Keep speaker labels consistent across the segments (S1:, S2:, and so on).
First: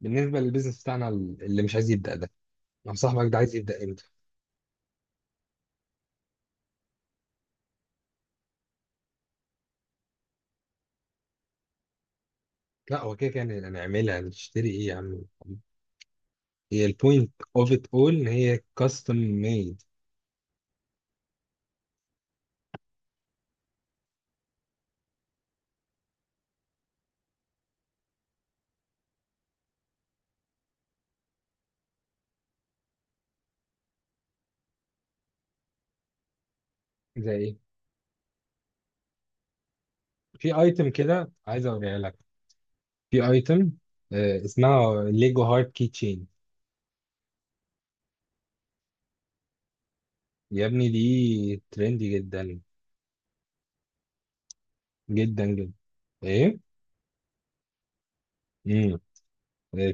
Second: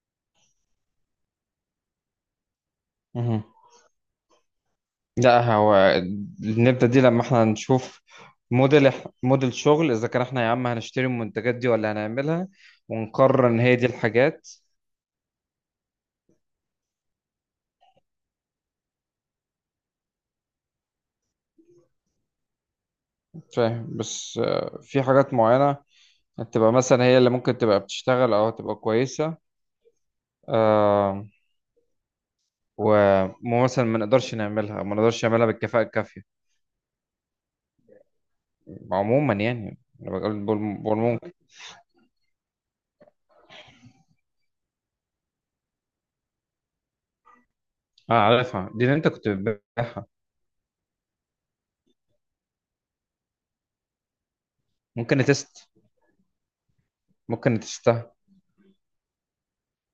S1: بالنسبه للبيزنس بتاعنا اللي مش عايز يبدا ده. لو صاحبك ده
S2: مهم.
S1: عايز يبدا امتى؟
S2: لا هو نبدأ دي لما احنا نشوف موديل شغل، اذا كان احنا يا عم هنشتري المنتجات دي ولا هنعملها
S1: لا هو كده كده
S2: ونقرر
S1: يعني
S2: ان هي دي
S1: نعملها
S2: الحاجات.
S1: نشتري ايه يا عم؟ هي البوينت اوف ات اول ان هي كاستم ميد.
S2: فاهم، بس آه، في حاجات معينة تبقى مثلا هي اللي ممكن تبقى بتشتغل او تبقى كويسة. آه، ومثلا ما نقدرش نعملها او ما نقدرش نعملها بالكفاءة الكافية.
S1: زي ايه؟
S2: عموما يعني انا
S1: في ايتم
S2: بقول
S1: كده
S2: ممكن.
S1: عايز اوريها لك، في ايتم اسمها ليجو هارت كي تشين.
S2: اه، عارفها، دي اللي انت كنت بتبيعها.
S1: يا ابني دي ترندي جدا
S2: ممكن
S1: جدا
S2: تست
S1: جدا. ايه؟
S2: ممكن تستها.
S1: امم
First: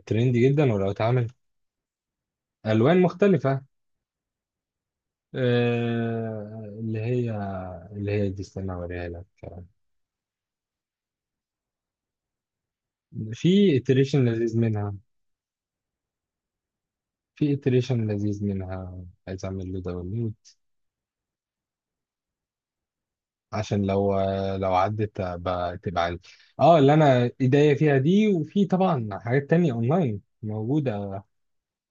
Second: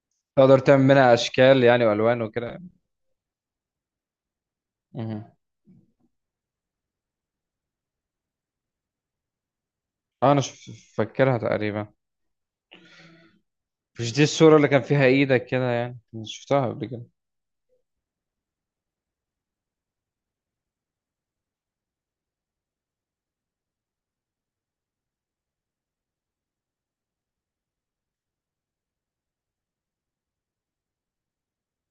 S1: ترندي
S2: تقدر
S1: جدا
S2: تعمل
S1: ولو
S2: منها
S1: اتعمل
S2: اشكال يعني والوان وكده.
S1: الوان مختلفه.
S2: مهم.
S1: آه، اللي هي، دي استنى اوريها لك.
S2: اه، فاكرها تقريبا.
S1: في
S2: مش
S1: iteration
S2: دي الصورة
S1: لذيذ
S2: اللي كان
S1: منها،
S2: فيها ايدك كده؟ يعني أنا شفتها قبل كده.
S1: في iteration لذيذ منها عايز اعمل له داونلود، عشان لو، لو عدت تبقى عندي. اه، اللي انا ايديا فيها دي، وفي طبعا حاجات تانية اونلاين موجودة.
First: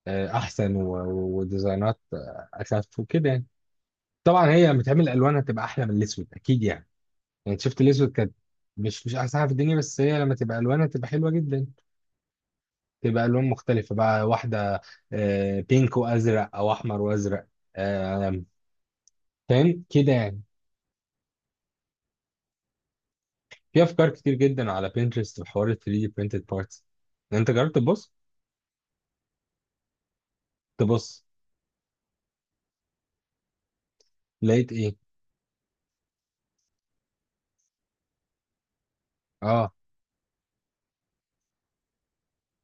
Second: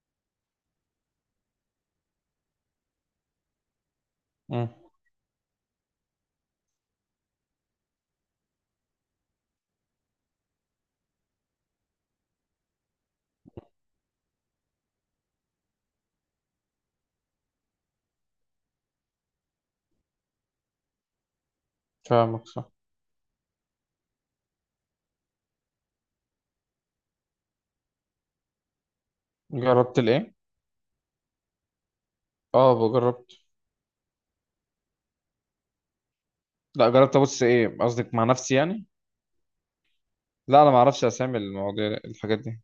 S1: آه، احسن وديزاينات آه، اخف وكده يعني. طبعا هي
S2: مم.
S1: لما تعمل الوانها تبقى احلى من الاسود اكيد يعني. يعني شفت الاسود كانت مش احسن حاجه في الدنيا، بس هي لما تبقى الوانها تبقى حلوه جدا. تبقى الوان مختلفه بقى، واحده آه، بينك وازرق او احمر وازرق آه، فاهم كده يعني.
S2: فاهمك، صح.
S1: في افكار كتير جدا على بينترست بحوار ال 3 دي printed parts. انت جربت تبص؟
S2: جربت الايه؟
S1: تبص.
S2: اه، جربت.
S1: لقيت ايه؟
S2: لا، جربت ابص ايه؟ قصدك مع نفسي يعني؟
S1: اه.
S2: لا، انا ما اعرفش اسامي المواضيع الحاجات دي.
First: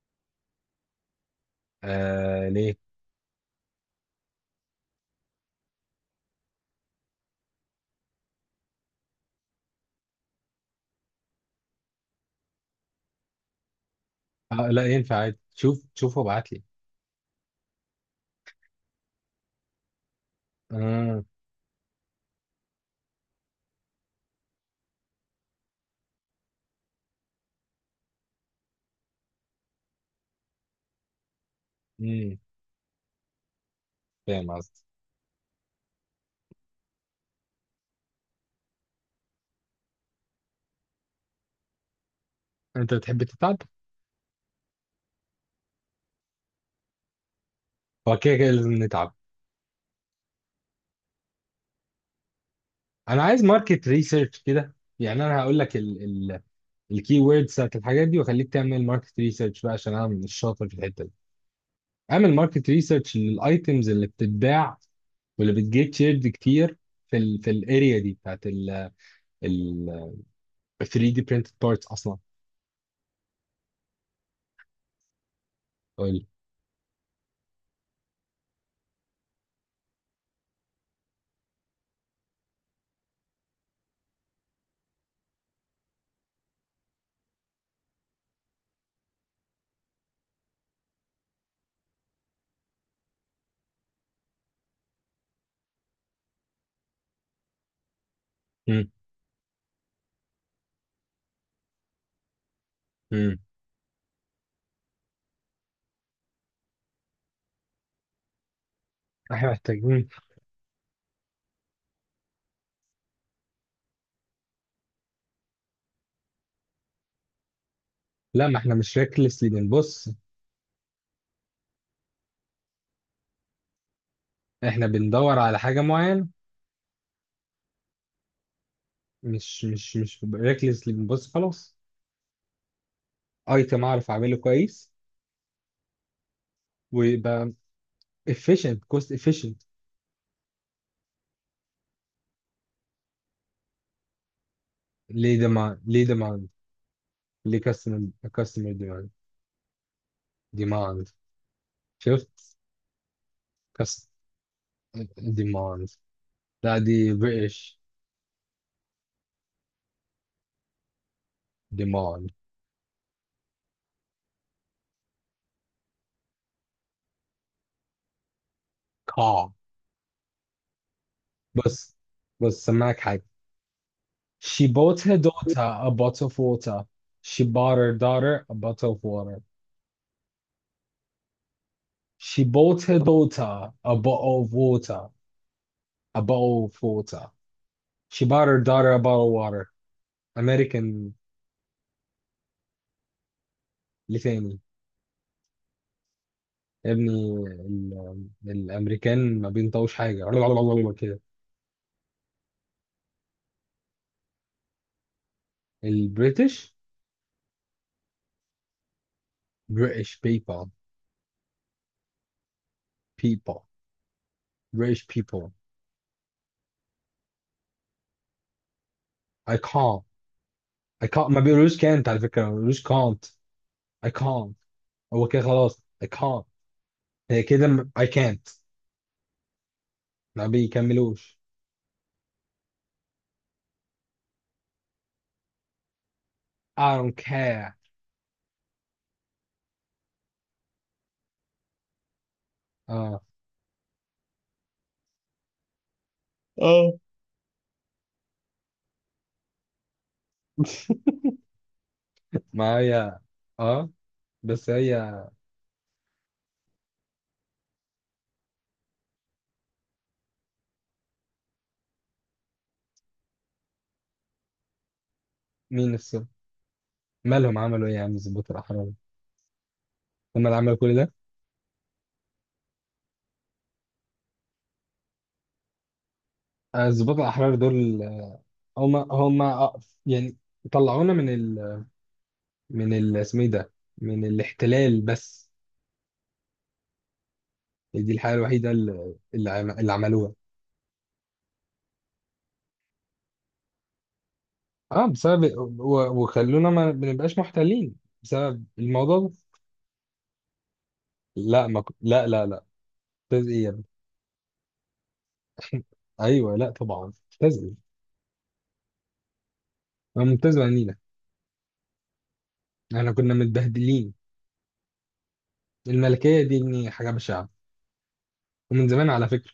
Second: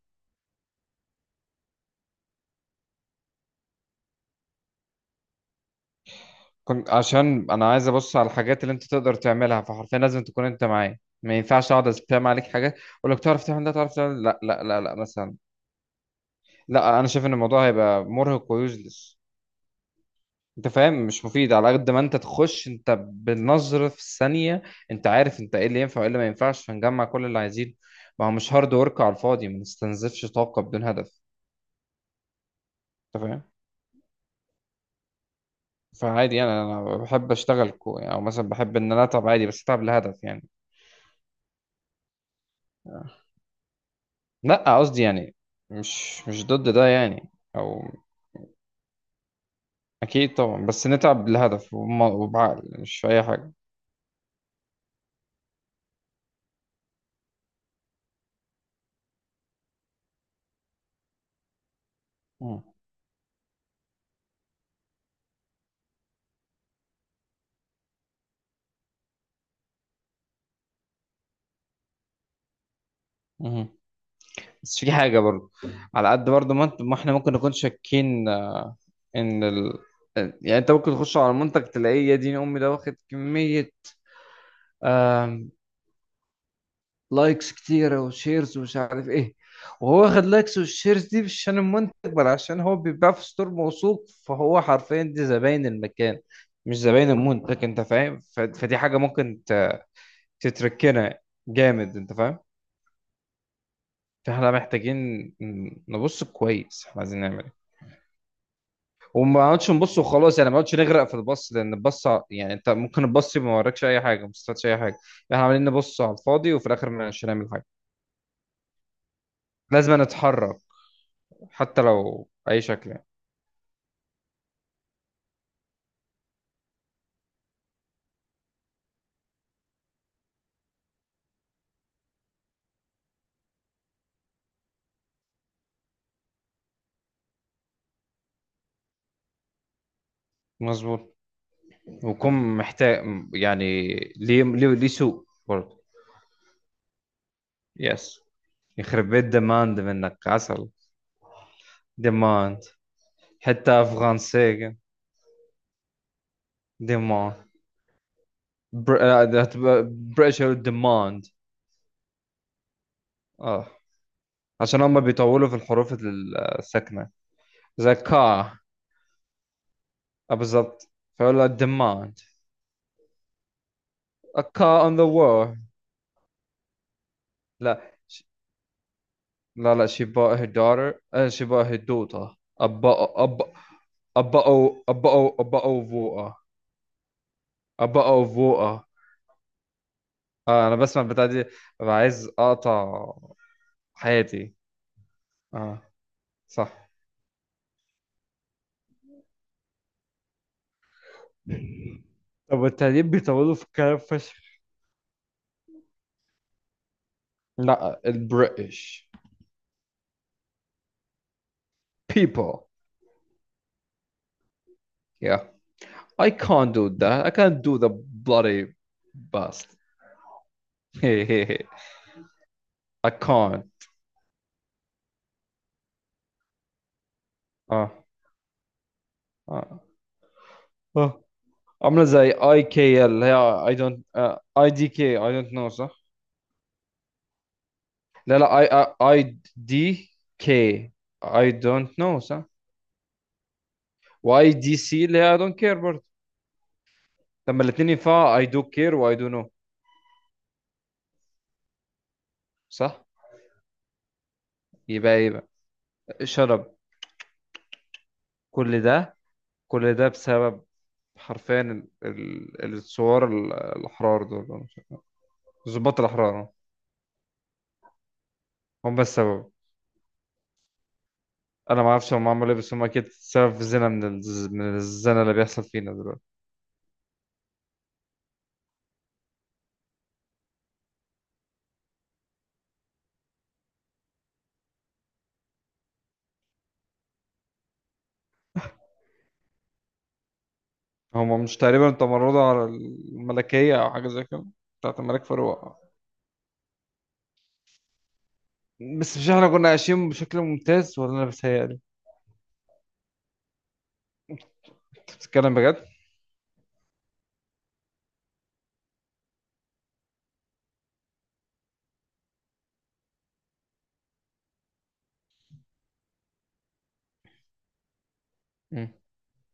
S1: آه ليه؟
S2: كنت عشان انا عايز ابص على الحاجات اللي انت تقدر تعملها، فحرفيا لازم تكون انت معايا، ما ينفعش اقعد اسبام عليك حاجات اقول لك تعرف تعمل ده تعرف تعمل ده. لا لا
S1: آه،
S2: لا
S1: لا
S2: لا
S1: ينفع
S2: مثلا.
S1: عادي، شوف وابعت لي.
S2: لا انا شايف ان الموضوع هيبقى مرهق ويوزلس. انت فاهم؟
S1: اه.
S2: مش مفيد على قد ما انت تخش انت بالنظر في الثانية. انت عارف انت ايه اللي ينفع وايه اللي ما ينفعش، فنجمع كل اللي عايزينه. ما هو مش هارد ورك على الفاضي، ما نستنزفش طاقة بدون هدف.
S1: امم.
S2: انت فاهم؟
S1: فاهم قصدي.
S2: فعادي يعني، انا بحب اشتغل كو يعني، او مثلا بحب ان انا اتعب عادي، بس اتعب لهدف يعني.
S1: انت بتحب تتعب؟
S2: لا قصدي يعني مش ضد ده يعني. او
S1: هو كده كده لازم نتعب.
S2: اكيد طبعا، بس نتعب لهدف وبعقل، مش في
S1: انا
S2: اي
S1: عايز
S2: حاجة.
S1: ماركت ريسيرش كده، يعني انا هقول لك الكي ووردز بتاعت الحاجات دي واخليك تعمل ماركت ريسيرش بقى، عشان انا مش شاطر في الحته دي. اعمل
S2: مم.
S1: ماركت ريسيرش للايتمز اللي بتتباع، واللي بتجيت شيرد كتير في ال في الاريا دي بتاعت ال 3 دي printed parts اصلا.
S2: مم. بس في حاجة برضه، على
S1: قول.
S2: قد برضه ما احنا ممكن نكون شاكين ان ال... يعني انت ممكن تخش على المنتج تلاقيه يا دين امي ده واخد كمية، آم، لايكس كتيرة وشيرز ومش عارف ايه، وهو واخد لايكس والشيرز دي مش عشان المنتج، بل عشان هو بيتباع في ستور موثوق، فهو حرفيا دي زباين المكان مش زباين المنتج. انت فاهم؟ ف... فدي
S1: امم.
S2: حاجة ممكن ت... تتركنا جامد. انت فاهم؟
S1: امم.
S2: فاحنا محتاجين نبص كويس احنا عايزين نعمل ايه، وما
S1: احنا
S2: نقعدش نبص
S1: محتاجين.
S2: وخلاص يعني، ما نقعدش نغرق في البص، لان يعني انت ممكن البص ما وراكش اي حاجه، ما استفادش اي حاجه. احنا عمالين نبص على الفاضي وفي الاخر مش هنعمل حاجه.
S1: لا، ما احنا مش ريكلسلي
S2: لازم
S1: بنبص،
S2: نتحرك، حتى لو باي شكل يعني.
S1: احنا بندور على حاجه معينه، مش ريكلسلي بنبص خلاص. ايتم اعرف اعمله كويس، ويبقى efficient, cost efficient.
S2: مظبوط. ويكون محتاج، يعني ليه سوق
S1: ليه demand؟
S2: برضه.
S1: ليه demand؟ ليه customer؟
S2: يس.
S1: customer
S2: يخرب
S1: demand.
S2: بيت ديماند منك، عسل.
S1: demand. شفت؟
S2: ديماند، حتى
S1: كاست.
S2: فرنسية.
S1: demand. لا دي
S2: ديماند.
S1: بريتش.
S2: آه، ده هتبقى بريتش ديماند.
S1: ديمون.
S2: اه، عشان هم بيطولوا في الحروف الساكنه. ذكاء.
S1: كا.
S2: آه، بالضبط. فلا
S1: بس،
S2: الدماء.
S1: بس سمعك حاجة.
S2: A
S1: She
S2: car on
S1: bought
S2: the
S1: her daughter
S2: wall.
S1: a bottle of water. She bought her
S2: لا
S1: daughter a bottle of water.
S2: لا لا she bought her daughter، آه, she bought her daughter
S1: She
S2: a
S1: bought her
S2: bo- a bo-
S1: daughter a bottle of water.
S2: a bottle of
S1: A
S2: water.
S1: bottle of water.
S2: A bottle
S1: She
S2: of
S1: bought her
S2: water.
S1: daughter a bottle of water.
S2: آه، أنا بسمع
S1: American.
S2: البتاع دي ببقى عايز أقطع حياتي.
S1: لتاني.
S2: آه، صح.
S1: يا ابني الأمريكان ما بينطوش حاجة. كده.
S2: طب والتعليم بيطولوا في الكلام فشخ.
S1: البريتش.
S2: لا، البريتش.
S1: British people.
S2: People.
S1: people. British
S2: Yeah,
S1: people.
S2: I can't do that, I can't do the bloody
S1: I
S2: bust.
S1: can't. I can't. ما بيقولوش can't، على فكرة ما بيقولوش
S2: I
S1: can't.
S2: can't.
S1: I can't. هو كده خلاص I can't. هي كده
S2: آه.
S1: I can't.
S2: آه.
S1: ما
S2: آه.
S1: بيكملوش.
S2: عامله زي اي كي اللي هي اي دونت. اي دي كي، اي دونت نو، صح.
S1: I don't care.
S2: لا لا، اي اي دي كي، اي دونت نو، صح.
S1: اه.
S2: واي دي سي اللي هي اي دونت كير برضه.
S1: اه.
S2: لما الاثنين ينفعوا، اي دو كير واي دو نو.
S1: ما
S2: صح.
S1: هي. اه. بس هي.
S2: يبقى ايه بقى؟ شرب. كل ده، كل ده بسبب حرفيا الثوار الاحرار دول، أنا مش عارف.
S1: مين
S2: ضباط
S1: السبب؟
S2: الاحرار، آه.
S1: مالهم عملوا ايه يا عم الضباط الاحرار؟
S2: هم السبب.
S1: هم اللي عملوا كل ده.
S2: انا ما اعرفش هم عملوا ايه، بس هم اكيد سبب في زنا من الزنا اللي بيحصل فينا دلوقتي.
S1: آه، الضباط الاحرار دول آه، هم آه، يعني طلعونا من ال، اسمه ايه ده، من الاحتلال بس. دي الحاجة الوحيدة اللي اللي عملوها.
S2: هما مش تقريبا تمردوا على الملكية أو حاجة زي كده، بتاعت
S1: اه
S2: الملك
S1: بسبب،
S2: فاروق؟
S1: وخلونا ما بنبقاش محتلين بسبب
S2: بس
S1: الموضوع
S2: مش
S1: ده.
S2: احنا كنا عايشين بشكل ممتاز، ولا أنا
S1: لا
S2: بتهيألي؟
S1: ما ك... لا لا لا ممتاز ايه يا ابني؟
S2: أنت بتتكلم بجد؟
S1: ايوه لا طبعا. ممتاز ايه؟ أنا ممتاز بعنينا؟ احنا كنا متبهدلين. الملكيه دي ابني حاجه بشعه، ومن
S2: مم.
S1: زمان على فكره.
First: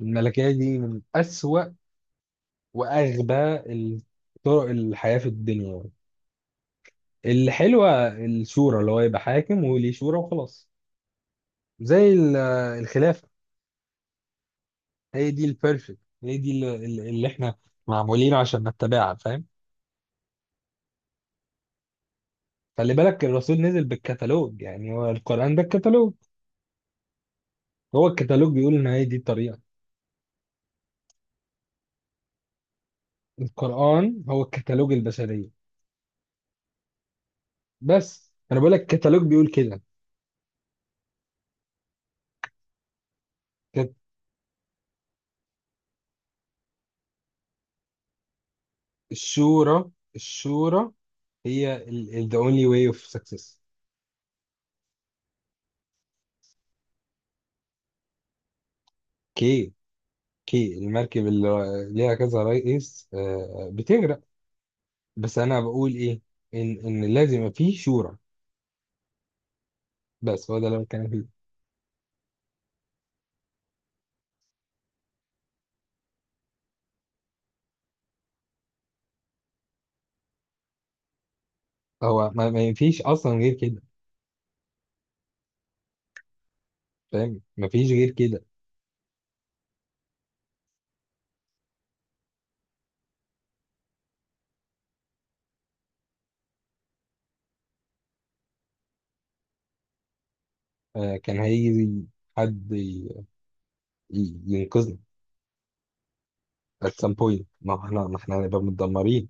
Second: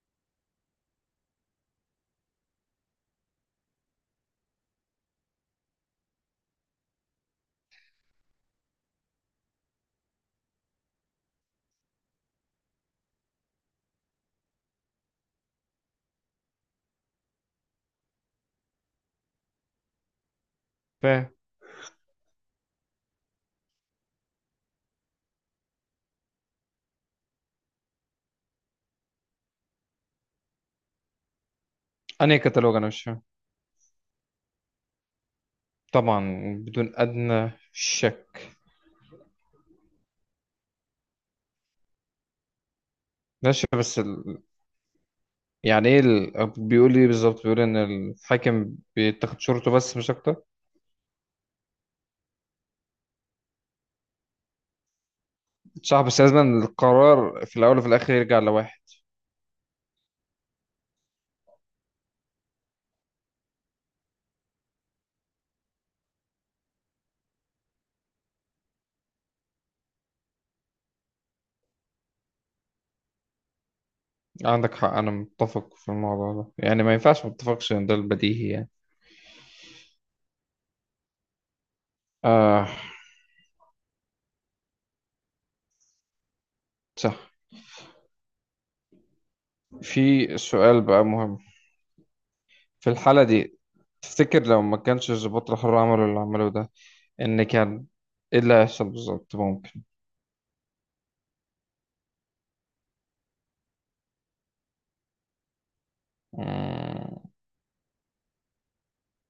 S1: الملكيه دي من اسوأ واغبى طرق الحياه في الدنيا يعني. الحلوه الشورى، اللي هو يبقى حاكم وليه شورى وخلاص. زي الخلافه. هي دي البيرفكت، هي دي اللي، اللي احنا معمولين عشان نتبعها. فاهم؟
S2: فاهم.
S1: خلي بالك الرسول نزل بالكتالوج، يعني هو القرآن ده الكتالوج. هو الكتالوج بيقول ان هي دي الطريقة.
S2: أنهي كتالوج؟ أنا مش فاهم.
S1: القرآن هو الكتالوج البشرية.
S2: طبعا، بدون أدنى
S1: بس
S2: شك.
S1: انا بقول لك الكتالوج بيقول كده.
S2: ماشي،
S1: كانت
S2: بس ال... يعني إيه ال... بيقول إيه بالظبط؟ بيقول إن الحاكم بيتاخد شرطه
S1: الشورى،
S2: بس مش أكتر؟
S1: الشورى هي the only way of success.
S2: صح، بس لازم القرار في الأول وفي الآخر يرجع لواحد.
S1: كي، كي المركب اللي ليها كذا رئيس آه، آه، بتغرق. بس انا بقول ايه، ان لازم يبقى فيه شورى. بس هو ده اللي أنا بتكلم فيه.
S2: عندك حق، أنا متفق في الموضوع ده يعني، ما ينفعش ما اتفقش، إن ده البديهي يعني.
S1: هو ما
S2: آه،
S1: ما فيش اصلا غير كده،
S2: صح.
S1: فاهم؟ ما فيش غير كده.
S2: في سؤال بقى مهم في الحالة دي. تفتكر لو ما كانش الضباط الحر عملوا اللي عملوه ده، إن كان إيه اللي هيحصل بالظبط؟ ممكن.
S1: آه، كان هيجي حد ينقذنا at some
S2: مم.
S1: point. ما احنا هنبقى متدمرين.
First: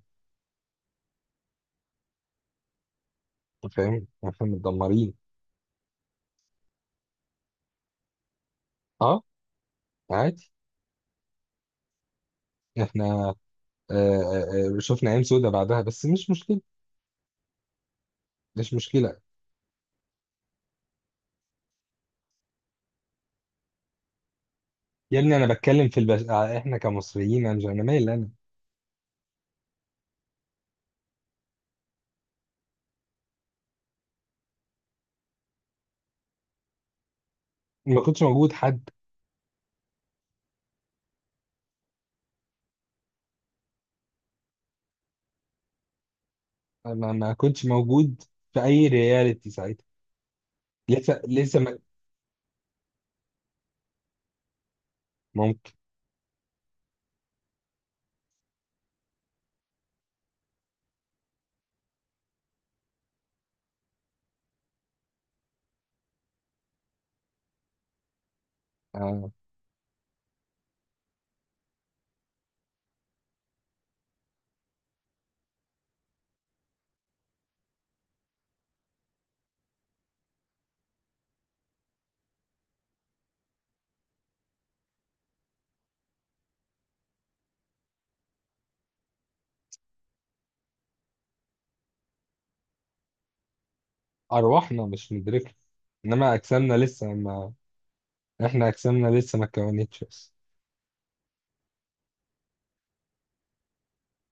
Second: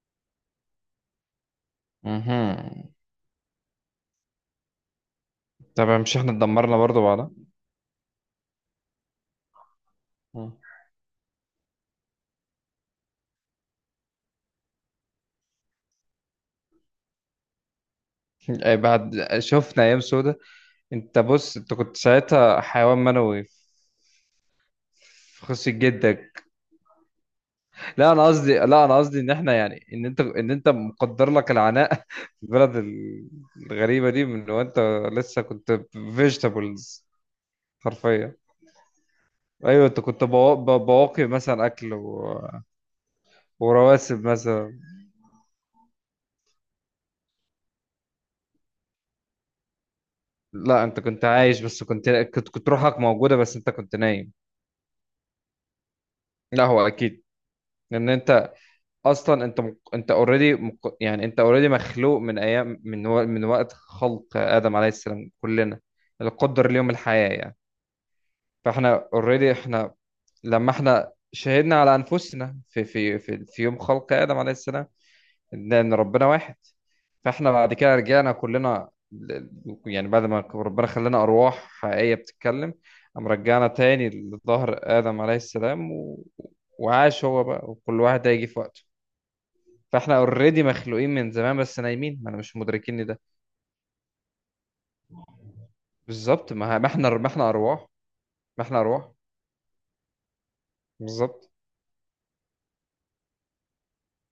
S2: مهم.
S1: أنت فاهم؟ احنا متدمرين.
S2: طبعا، مش إحنا اتدمرنا برضه بعدها.
S1: اه عادي.
S2: مم.
S1: احنا آه آه آه، شفنا ايام سودة بعدها بس مش مشكله، مش
S2: أي
S1: مشكله.
S2: بعد شفنا أيام سودة. أنت بص، أنت كنت ساعتها حيوان منوي
S1: يا ابني
S2: في
S1: انا
S2: خصية
S1: بتكلم في
S2: جدك.
S1: آه، احنا كمصريين، انا مش، انا
S2: لا
S1: مالي
S2: أنا
S1: انا،
S2: قصدي، لا أنا قصدي إن إحنا يعني، إن أنت، إن أنت مقدر لك العناء في البلد الغريبة دي من وأنت لسه كنت فيجيتابلز
S1: ما كنتش
S2: حرفيا.
S1: موجود حد.
S2: ايوه، انت كنت بواقي مثلا اكل و... ورواسب مثلا.
S1: ما كنتش موجود في اي رياليتي ساعتها.
S2: لا، انت
S1: لسه
S2: كنت
S1: لسه
S2: عايش،
S1: ما...
S2: بس كنت روحك موجوده، بس انت كنت نايم.
S1: ممكن.
S2: لا، هو اكيد. لان انت اصلا انت انت اوريدي يعني انت اوريدي مخلوق من ايام، من و... من وقت خلق ادم عليه السلام. كلنا القدر ليوم الحياه يعني. فاحنا
S1: آه،
S2: اوريدي احنا لما احنا شهدنا على انفسنا في يوم خلق ادم عليه السلام، لأن ربنا واحد. فاحنا بعد كده رجعنا كلنا ل- يعني بعد ما ربنا خلانا أرواح حقيقية بتتكلم، قام رجعنا تاني لظهر آدم عليه السلام و... وعاش هو بقى، وكل واحد هيجي في وقته. فاحنا اوريدي مخلوقين من زمان، بس نايمين، ما انا مش مدركين ده.
S1: ارواحنا مش مدركه، انما
S2: بالظبط.
S1: اجسامنا
S2: ما ما
S1: لسه،
S2: احنا
S1: ما
S2: أرواح. ما
S1: احنا
S2: احنا
S1: اجسامنا
S2: أرواح.
S1: لسه ما اتكونتش.
S2: بالظبط.